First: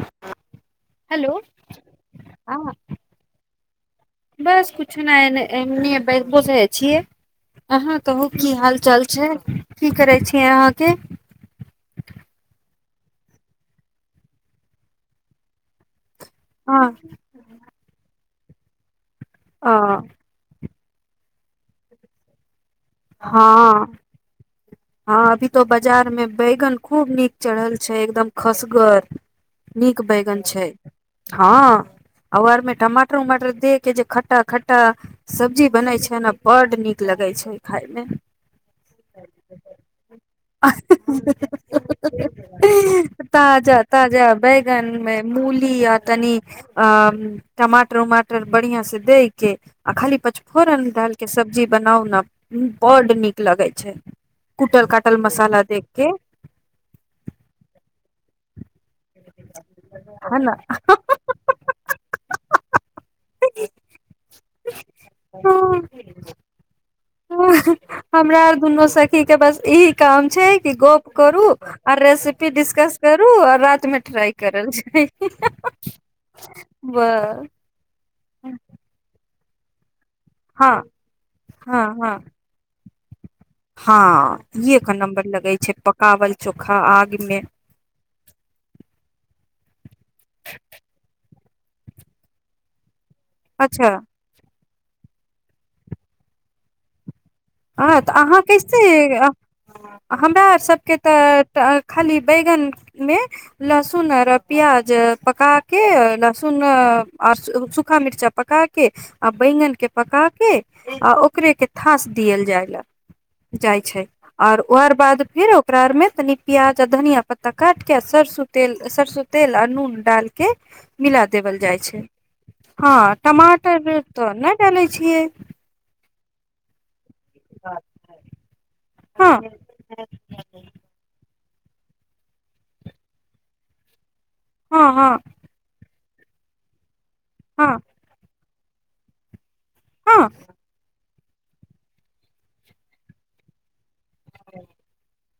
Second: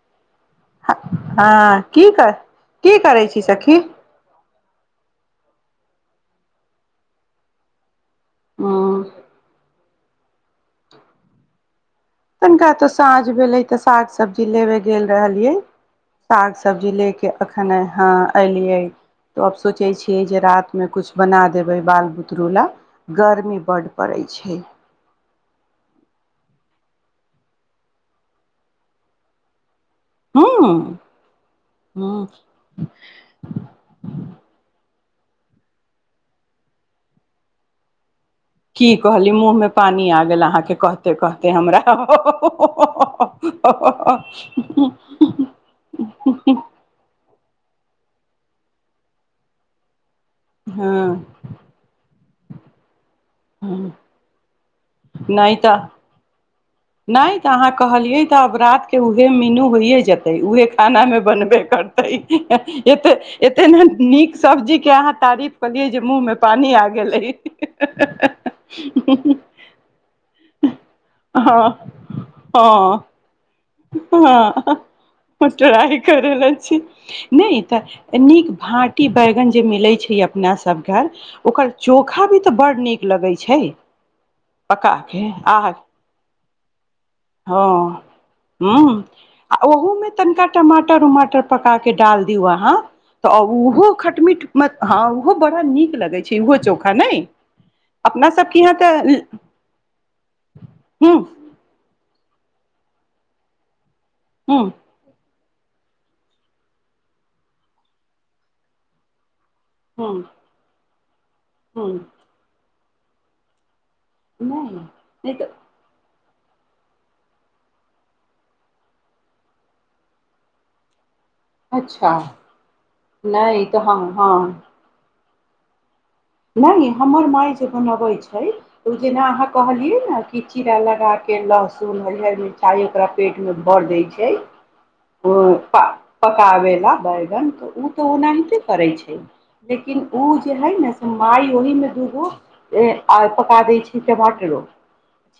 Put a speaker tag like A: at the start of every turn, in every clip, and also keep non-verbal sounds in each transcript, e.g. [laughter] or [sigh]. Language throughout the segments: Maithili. A: ह
B: ह हँ की कर
A: हँ
B: की करै छी सखी
A: बस कुछो नहि बूझे छियै अहाँ कहू की हाल
B: हूँ
A: चाल छै की करै छियै अहाँके
B: तनिका तऽ साँझ भेलै तऽ साग सब्जी लेबे गेल रहलियै साग
A: हँ
B: सब्जी लेके अखन ह अलियै तऽ आब सोचै
A: हँ
B: छियै जे रा मे किछु बना देबै बाल बुतरू लए गर्मी बड पड़ैत छै
A: हँ अभी तो बाजार मे बैगन खूब नीक चढ़ल छै एकदम खसगर नीक बैगन
B: हूँ
A: छै हँ
B: हूँ
A: आ आरमे टमाटर उमाटर दे के जे खट्टा खट्टा सब्जी बनै छै ने बड्ड नीक लगैत छै खायमे
B: की कहली मु पानी आ गेल अहाँके कहतेे हम
A: ताजा ताजा बैगन मे मूली आ तनी अ टमाटर उमाटर बढ़िआं से दै के आ खाली
B: हँ
A: पचफोरन
B: हँ
A: डालके सब्जी बनाउ ने ह बड नीक लगै छै कुटल काटल
B: नहि
A: मसाला
B: तऽ
A: दके
B: नहि तऽ अहाँ कहलियै तऽ आब रात के उहे मीनू होइए जेतै
A: है न
B: उहे खानामे बनबे करतै एते ने नीक सब्जीक के अहाँ तारीफ केलियै जे मुँह मे पानि आब
A: हमरा आर दुनू सखी के बस ई काम छै कि गप करू
B: हँ
A: रेसपि डिस्कस
B: हँ
A: करू आ रात मे ट्राई करल छै
B: हँ ट्राय करै ल छी
A: बस
B: नहि तऽ नीक भांटी बैगन जे मिलै छै अपना
A: हँ
B: सब घर ओकर
A: हँ हँ
B: चोखा भी त ब नीक लगै छै
A: हँ इहे
B: पका
A: के नम्बर लगै
B: आह
A: छै पकावल चोखा आग मे
B: ह आ ओहोमे तनिका माटर उमाटर पकारके डाल दी व्हा तऽ
A: अच्छा
B: ओहो खटमीट हँ ओहो बड़ा नीक लगै छै ओहो चोखा ने
A: हँ तऽ अहाँ कैसे हमरा सबके
B: हूँ
A: तऽ खाली बैगन मे लह सुन
B: हूँ
A: प्याज पका के के लहसुन आर सूखा मिर्चा पका के बैंगन के
B: हूँ
A: पका के आ ओ ओकरे के
B: हूँ
A: थास जाय लऽ जाइ छै आओर
B: नहि
A: ओर बाद
B: नहि
A: फेर
B: तऽ
A: ओकरारमे तनि प्याज आ धनिया पत्ता काट के आ सरसो तेल सरसो तेल आ नून डालके मिला देवल जाइ छै
B: अच्छा
A: हँ
B: नहि
A: टमाटर
B: हँ
A: तऽ नहि डालै छियै
B: नहिे हमर माय जे बनाबे छै ओ जेना
A: हँ
B: अहाँ कहलियै ने कि चीड़ा लगाके के लहसुन हरियर मिरचाई ओकरा पेट मे भर दय छै
A: हँ हँ
B: उ पा पकावला बैग
A: हँ
B: ओ तऽ ओ नहिते करै छै लेकिन
A: हँ
B: उ जे है न माय ओहि मे दूगो पका दै छै टमाटरो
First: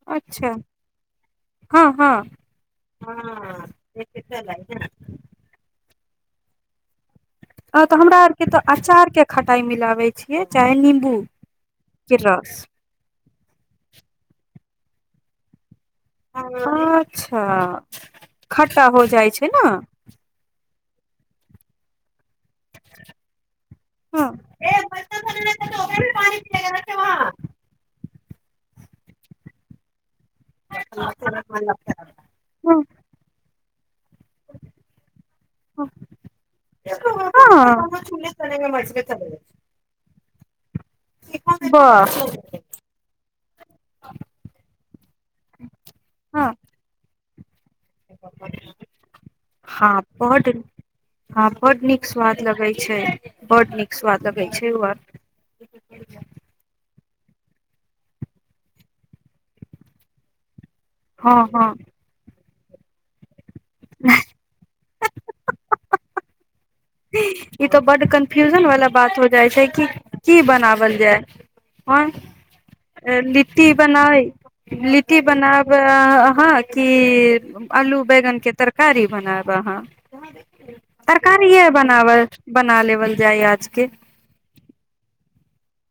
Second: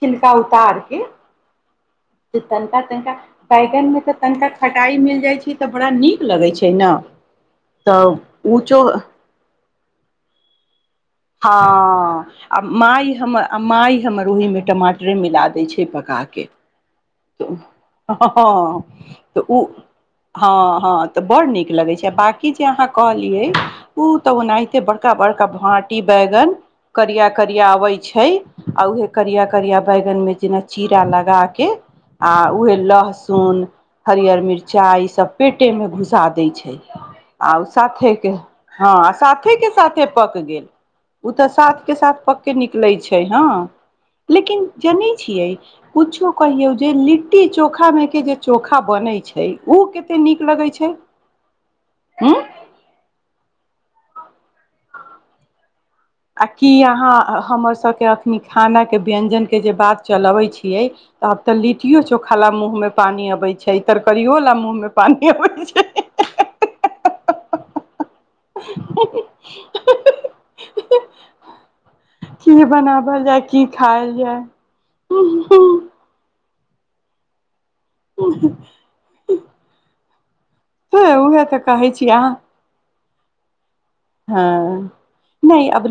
B: छिलका
A: अच्छा
B: उतार के
A: हँ हँ
B: तनिका तनिका बैगन मे तऽ तनिका खटाई मिल जाइ छै तऽ बड़ा नीक लगैत छै ने
A: अ तऽ हमरा आर के तऽ अचार के खटाई मिलब छ चाहे न निम्बू
B: हँ आ माइ हम आ मााय हमर ओहि मे टमाटरे मिला देय छैक
A: [inaudible]
B: हँ
A: खट्टा हो जाइ
B: तऽ
A: छै
B: ओ
A: ने
B: हँ हँ तऽ बडड़ नीक लगै छै ब कि जे अहाँ कहलियै उ
A: हँ
B: तऽ ओनाहिते बड़का बड़का भाटी बैगन करिया करिया अबै छै आ उह करिया करिया बैगन मे जेना चीरा लगा के आ उएहे
A: हँ
B: लहसुन हरियर मिर्चाइ ईसभ पेटेमे घुसा दैत छै आ ओ साथेके हँ आ साथेके साथे पकंगे ओ तऽ साथ के
A: वाह
B: साथ पकके निकलैत छै हँ लेकिन जनै छियै कछो
A: हँ
B: कहियौ लि्टी चोखा चोखा मे के जे चोखा बनै छै ओ
A: हँ
B: कते नीक
A: बड
B: लगै छै
A: हँ बड नीक
B: ह
A: स्वाद लगै छै बड नीक स्वाद लगै छै ओ आ
B: आ की अहाँ हमर सबके अखनी खानाक के व्यञ्जनक के जे बात चलबैत छी त
A: हँ
B: आब तऽ
A: हँ
B: लिटियो चोखाला मु उ मे पानी अबै छै छै तर करियो ल मुँह मे पानिब छै
A: ई त बडक न्फ्यूजन वालला बात हो जाइ छै कि की बनावल जाय
B: की
A: आ
B: बनावल जाय की
A: लिट्टी
B: खायल
A: बनाबै
B: जाय
A: लिट्टी बनाब हँ की आलू बैगन के तरकारी बनाब अहाँ ह [inaudible]
B: तऽ उहे
A: तरकारी
B: तऽ
A: य
B: कहै
A: बनाव
B: छी अहाँ
A: बना लेवल जाइ आजके
B: हँ नहि अब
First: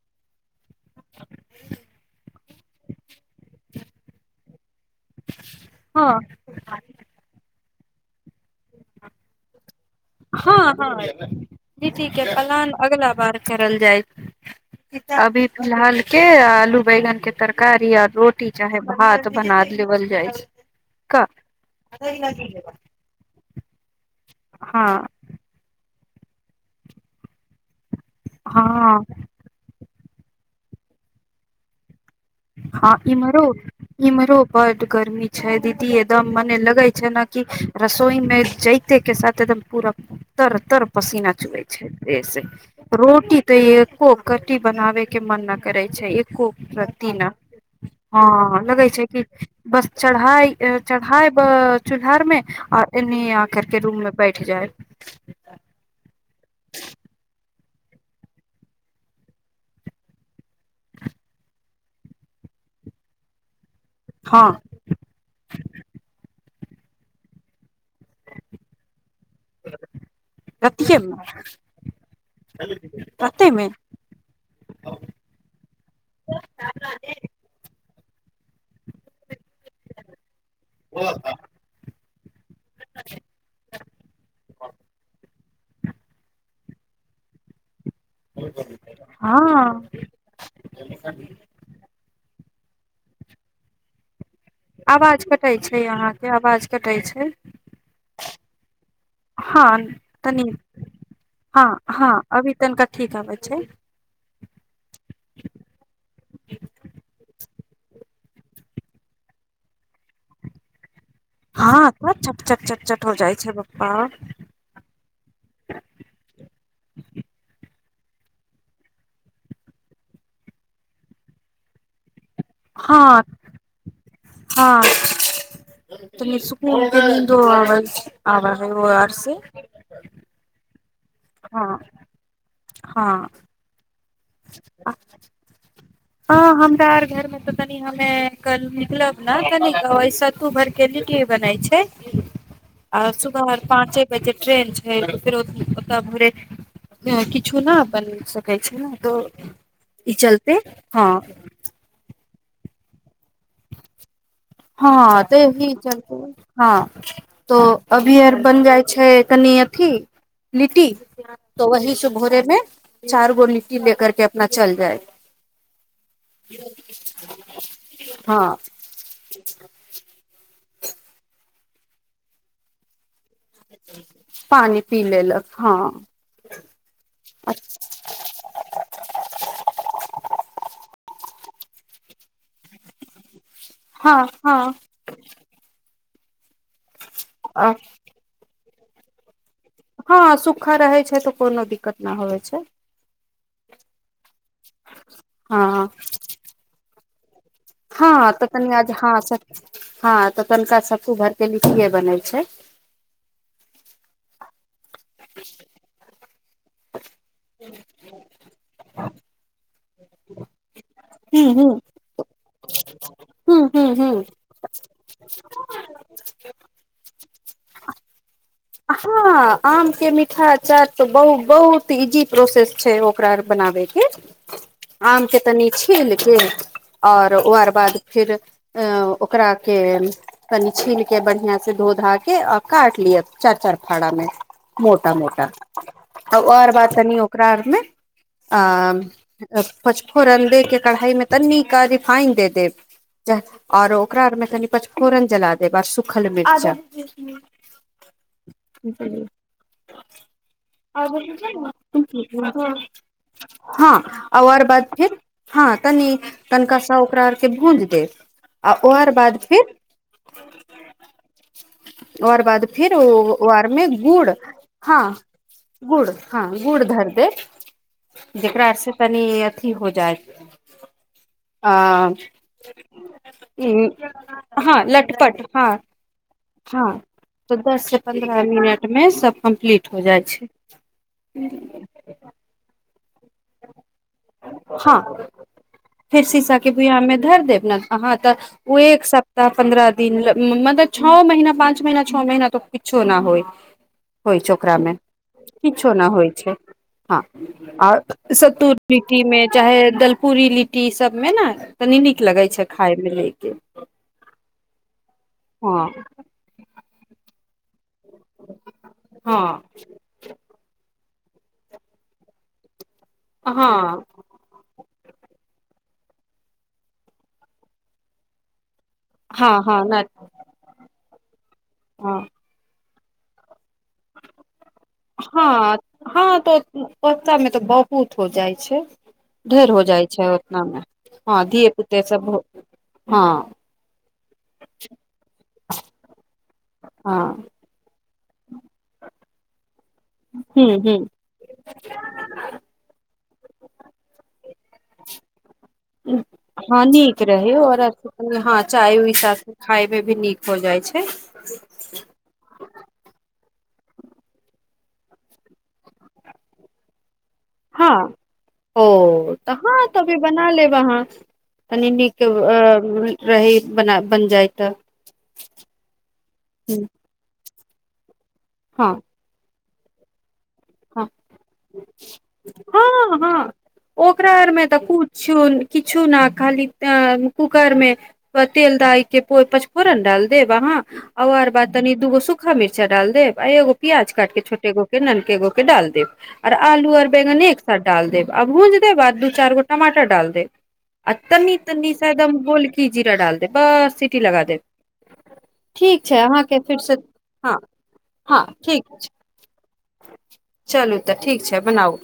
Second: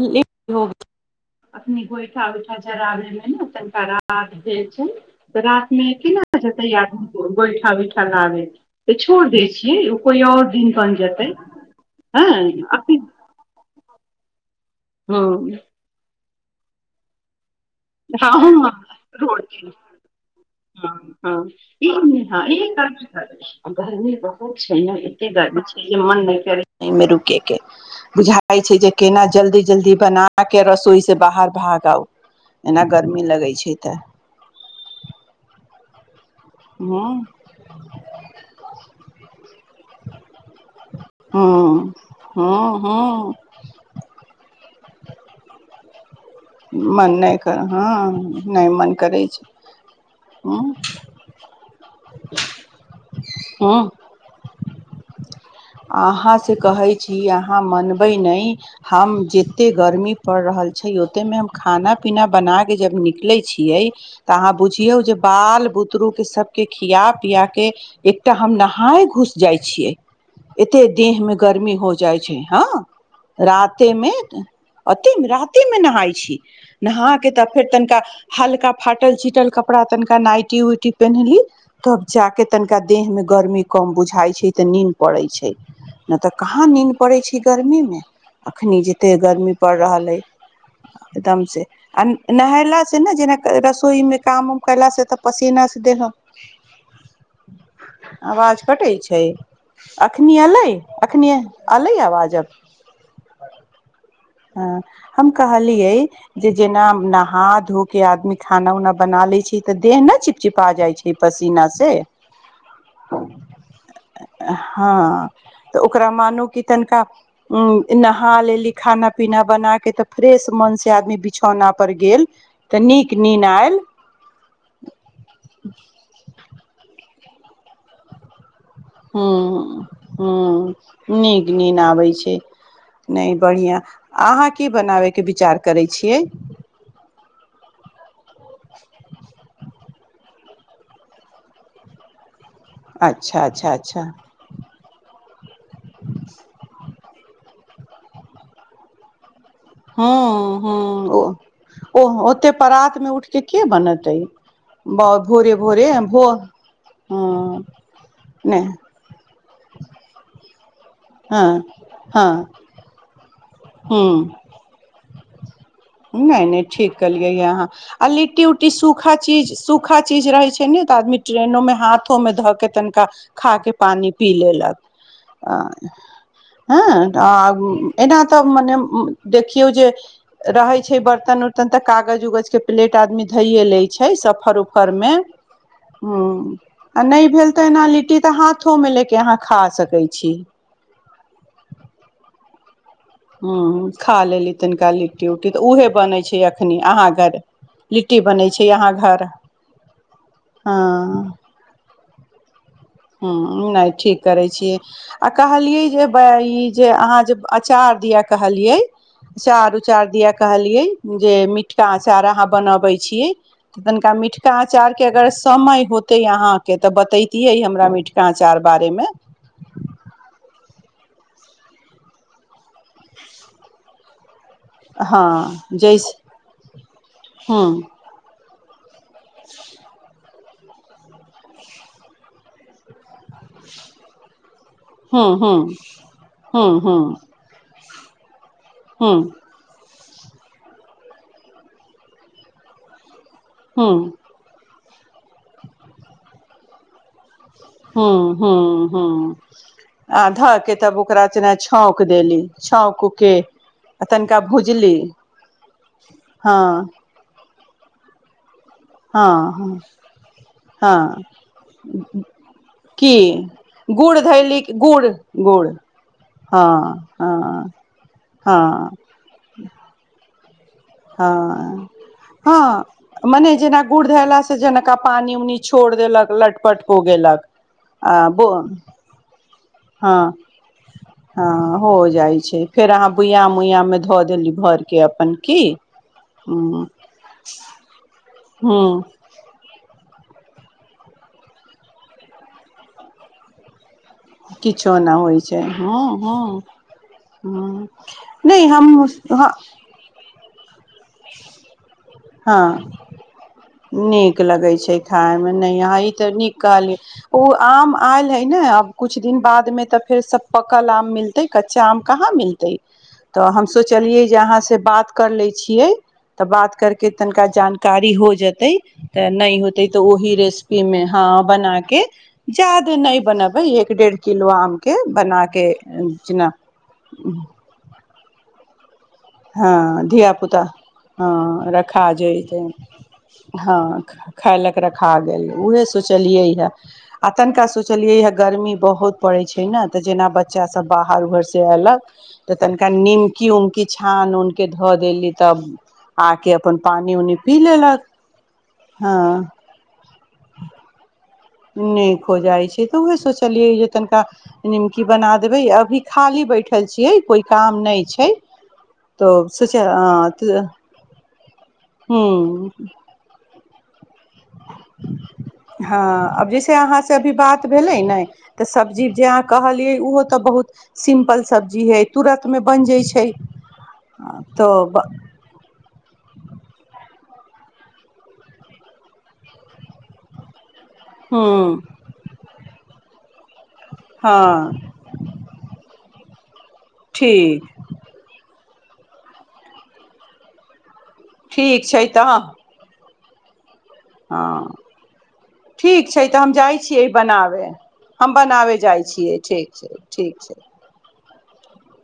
B: अ नि होइठा छैबैठ शराबे तनिका र भेल छै तऽ रात में
A: हँ
B: केनातैय बैठ ठा बठा लाबे त छोड़ देय छियै कोइ और दिन
A: हँ
B: बन
A: हँ
B: जेतै
A: जी ठीक ह
B: हँ
A: प्लान
B: अखनी
A: अगला बार करल जाइत अभी
B: हँ
A: के आलू बैगन के तरकारी आ
B: ह
A: रोटी चाहे भात बना लेवल जाइ छै का
B: घर बहुत
A: हँ
B: एतेक गर्मी छै मन नहि करै मेरू के के बुझाइ छै जे
A: हँ
B: केना जल्दी जल्दी बना के रसोई से बाहर भाग आउ
A: हँ इमरो इमरो बड गर्मी छै दीदी ती एकदम मने लगे छै
B: हँ
A: ने क रसोई मे जैतय के साथ एकदम पूरा तर तर पसीना चुए
B: हँ
A: छै
B: हँ हँ
A: रोटी तो एको कट्टी बनावे के मन न करे छै खूब स
B: मन नहि कर हँ नहि मन करै छै
A: चाइ
B: हँ
A: चढ़ा ब घरमे आर न आ करके रूम में बैठ जाय
B: अहाँसँ कहैत छी अहाँ मनबै नहि हम जतेक गर्मी पड़ि रहल छै ओतेकमे हम खाना पीना बनाके जब निकलैत छियै तऽ
A: हँ
B: अहाँ बुझियौ जे बाल बुतरूके सब के खिया पिया के एकटा हम नहाय घुस जाइ छियै एते देह मे गर्मी हो जाइ छै हँ राते मे ओते राते मे नहाय छी नहा के तऽ फेर तनि का हल्का फाटल चिटल कपड़ा तनिका नाइटी उइटी पेनहली तब चे तनिका देह मे गर्मी कम बुझाइ छै तऽ नीन्द पड़ै छै नहि तऽ कहाँ नींद पड़ैत छै गर्मी मे एखनि जतेक गर्मी पड़ि
A: हँ
B: रहल अइ एकदमसँ आ नहायला से ने जेना रसोई मे काम उम कयलास से तऽ
A: आवाज कटै
B: पसीना से
A: छै
B: देह
A: अहाँके आवाज कटै छै
B: आवाज कटै छै
A: हँ
B: अखनी
A: तनी
B: अयले अखनि
A: हँ
B: अयले
A: हँ
B: आवाज
A: अभी तनिका ठीक आबै छै
B: ह्म हम कहलिये जेना नहा धो के आदमी खाना उना बना ले छै तऽ देह न चिपचिपा जाय छै पसीना
A: हँ
B: से
A: सब झट छट चट चट हो जाइ छै पप्पा
B: हँ तऽ ओकरा मानू कि तनिका उ नहा लेली खाना पीना बना के ते फ्रेश मन से आदमी बिछौना पर गेल तऽ नीक
A: हँ
B: नीन आयल
A: हँ त सुक दो आवाज आवाज
B: हू हू नीक नींद
A: हँ
B: आबैत छै
A: हँ
B: नहि बढ़िया ह अहाँ की बनाबे के विचार करैय छी
A: हँ हमरा आर घरमे तऽ कनि हमे निकलब ने कनि ओ सत्तू भर के लिट्टी बनैय छै आर
B: अच्छा
A: सुबहर
B: अच्छा अच्छा
A: पाँचे बजे ट्रेन छै हेर ओका फेर किछु ने बनि सकै छै ने त
B: हँ हँ
A: आ
B: ओते परात मे उठ के के बनेतय
A: हँ तऽही चलते हँ तो
B: हँ
A: अभी आर
B: नहि
A: बन जाइ छै कनि अथी लिटी
B: हँ
A: त वह से भोरे मे चार गो लि
B: हम्म किए नय ठीक केलिये अहाँ आ लिट्टी
A: हँ
B: उट्टटी सुखा चीज सुखा चीज रहैय छै ने तऽ आदमी ट्रेनों हाथो में धऽ के तनिका खा के पानी पी लेलक
A: पानि पी लेलक हँ
B: ह एना मने देखियौ जे रहै छै बर्तन उर्तन तऽ कागज उगज के प्लेट आदमी धइए लै छै
A: हँ
B: सफर
A: हँ
B: उफरमे हँ आ नहि भेल तऽ एना लिट्टी तऽ हाथ मिलेके अहाँ खा सकै
A: हँ
B: छी
A: सुूखा रहै छै तऽ कोनो दिक्कत नहि होइ छै
B: ह खा लेली तनिका लिट्टी उट्टी तऽ उऊहे
A: हँ
B: बनैत छै अखनी हाँ घर
A: हँ
B: लिट्टी
A: तऽ
B: बनै छै
A: तनि आज
B: अहाँ
A: हँ
B: घर
A: हँ तऽ तनिका सबकू
B: हँ
A: घरके लिट्टीए बनै छै
B: ह नहि ठीक करै छीय आ कहलियै जे ई जे अहाँ जे अचार दिया कहलियेच चार द कहलियै जे
A: हूं हूं
B: मिटका आचार अहाँ बनाबे छियै
A: हूं हूं
B: तनिका
A: हूं
B: मिटका आचार के अगर समय होते अहाँ के तऽ बतेैतिये हम मिटका अचार बारे मे
A: हँ आम के मिठाइ सर तऽ बहुत बहुत इजी प्रोसेस छै ओकरा बनाबेके
B: हँ
A: आमके तनी
B: जैस
A: छील क आओर ओ
B: हूँ
A: आर बाद फेर ओकरा के कनि छील के बढ़ियां से धो धा के आ काट लिअ चार चार भाड़ामे मोटा
B: हूँ
A: मोटा
B: हूँ
A: तब
B: हूँ
A: आओर बात
B: हूँ
A: तनी ओकरा आरमे आ
B: हूँ
A: पांचफोरन लयके कढ़ाई में तन्नी का रिफाइन दे देब
B: हूँ
A: और ओकरा आरमे कनि पाचफोरन जला दे आ सुखल मिर्चा
B: हू हू हू आ धऽ क तब ओकरा जेना छौँक देली छौँकके
A: हँ
B: आ तनिका
A: आर बाद
B: भूजली
A: फेर
B: हँ
A: के भुज देब आ ओ आर बाद
B: हँ
A: फिर
B: हँ हँ की
A: रर मे गुड़ हँ गुड़ हँ गुड़ धर दे जेकरा
B: हँ
A: से तनि अथी हो जाइ ह
B: हँ हँ मने जेना गुड़ धयलासँ
A: हँ
B: जनका पानि
A: लटपट
B: उनी
A: हँ
B: छोड़ देलक लटपट
A: हँ
B: हो गेलक
A: तऽ दस से
B: हं
A: पन्द्रह
B: बो
A: मिनट मे सब कम्प्लीट हो जाइ
B: हं
A: छै
B: हं हो जाय छै फेर अहां बुयाम उयाममे धऽ देली भरके
A: हँ
B: अपन की
A: फेर सीशाके
B: ह
A: बुयामे धर देब ने अहाँ
B: ह
A: ओह एक सप्ताह पन्द्रह दिन ल मतलब छओ महीना पाँच महीना छओ महीना तऽ किछो न होय होइ छै ओकरामे
B: किछो नहि होइ छै ह
A: किछो नहि होइ
B: ह
A: छै हँ
B: ह
A: आओ
B: नहि
A: त्तुर
B: हम
A: पीटीमे चाहे दलपुर री लि
B: हँ
A: खाय मे ले के
B: नीक लगै छै खायमे नहि
A: हँ
B: यहाँ ई तऽ नीक कहलियै ओ आम आयल हेय ने अब कुछ दिन
A: हँ
B: बाद में त फेर सब पकल आम मिल तै कच्चा आम कहाँ मिलतै तऽ हम
A: हँ
B: सोचलियै जे अहाँ से बात कर लै छियै तऽ बात करके तनिका जानकारी हो जतैय तऽ
A: हँ
B: नहि
A: हँ
B: होते
A: न
B: तऽ ओहि रेसिपी मे हँ बना के
A: हँ
B: जा दे नहि बनेबै एक डेढ़ किलो आम के
A: हँ
B: बना के
A: हँ
B: जेना
A: तऽ ओतनामे तऽ बहुत हो जाइ छै ढेर हो जाइ
B: हँ
A: छै
B: धियापुता
A: ओतना मे धिये
B: हँ
A: पुते
B: रखा
A: सब
B: जयतै हँ खाय लक रखा गेल उएह सोचलियै हे आ
A: हँ
B: तनिका सोचलियै ह गरमी बहुत पड़ैछै न त' जेना
A: हूँ
B: बच्चासभ
A: हूँ
B: बाहर उहरसं अयलक त' तनिका निमकी उमकी छान ऊन के धऽ देली तब आके अपन
A: हँ
B: पानि
A: नीक
B: उनि
A: रहै
B: पी
A: और
B: लेलक
A: हँ चाय उइ
B: हँ
A: साथ में खाय मे भी नीक हो जाइ छै
B: नीक हो जाइ छै तऽ उहे सोचलियै तनिका निमकी बना देबे अभी खाली बैठल छीयै
A: हँ
B: तो
A: ओ तऽ
B: सोच
A: हँ तबे बना
B: ह
A: लेब अहाँ तनी नीक रहहि बनाएब
B: हँ अब जैसे अहाँ से अभी बात ऽ भेलै नहि त
A: हँ
B: सब्जी जे कहलियै ओहो तऽ बहुत
A: हँ
B: सिम्पल सब्जी हइ तुरन्तमे बनि जाइ छै
A: हँ ओकरा आरमे तऽ किछ किछु ने खाली कूकरमे तेल दाय के पचफोरन डाल देब अहाँ आ आर बाद
B: हूँ
A: तनी दूगो सुखा मिर्चा डाल दे आ एगो प्याज काटके छोटे गो
B: हँ
A: के ननके गो के [inaudible] आर आलू आओर बैंगने एक
B: ठीक
A: साथ डाल देब आ भोज ओकर बाद दू चार गो टमाटर डाल दे आ तनी
B: ठीक
A: तनी तऽ
B: छै
A: सायदम बोलकी जीरा डाल दे बस सीटी लगा देब
B: हँ ठीक छै तऽ हम जाइ छियै
A: हँ
B: बनाबै हम
A: हँ
B: बनाबै
A: ठीक छै
B: जाइत छियै ठीक छै ठीक छै
A: चलू तऽ ठीक छै बनाउ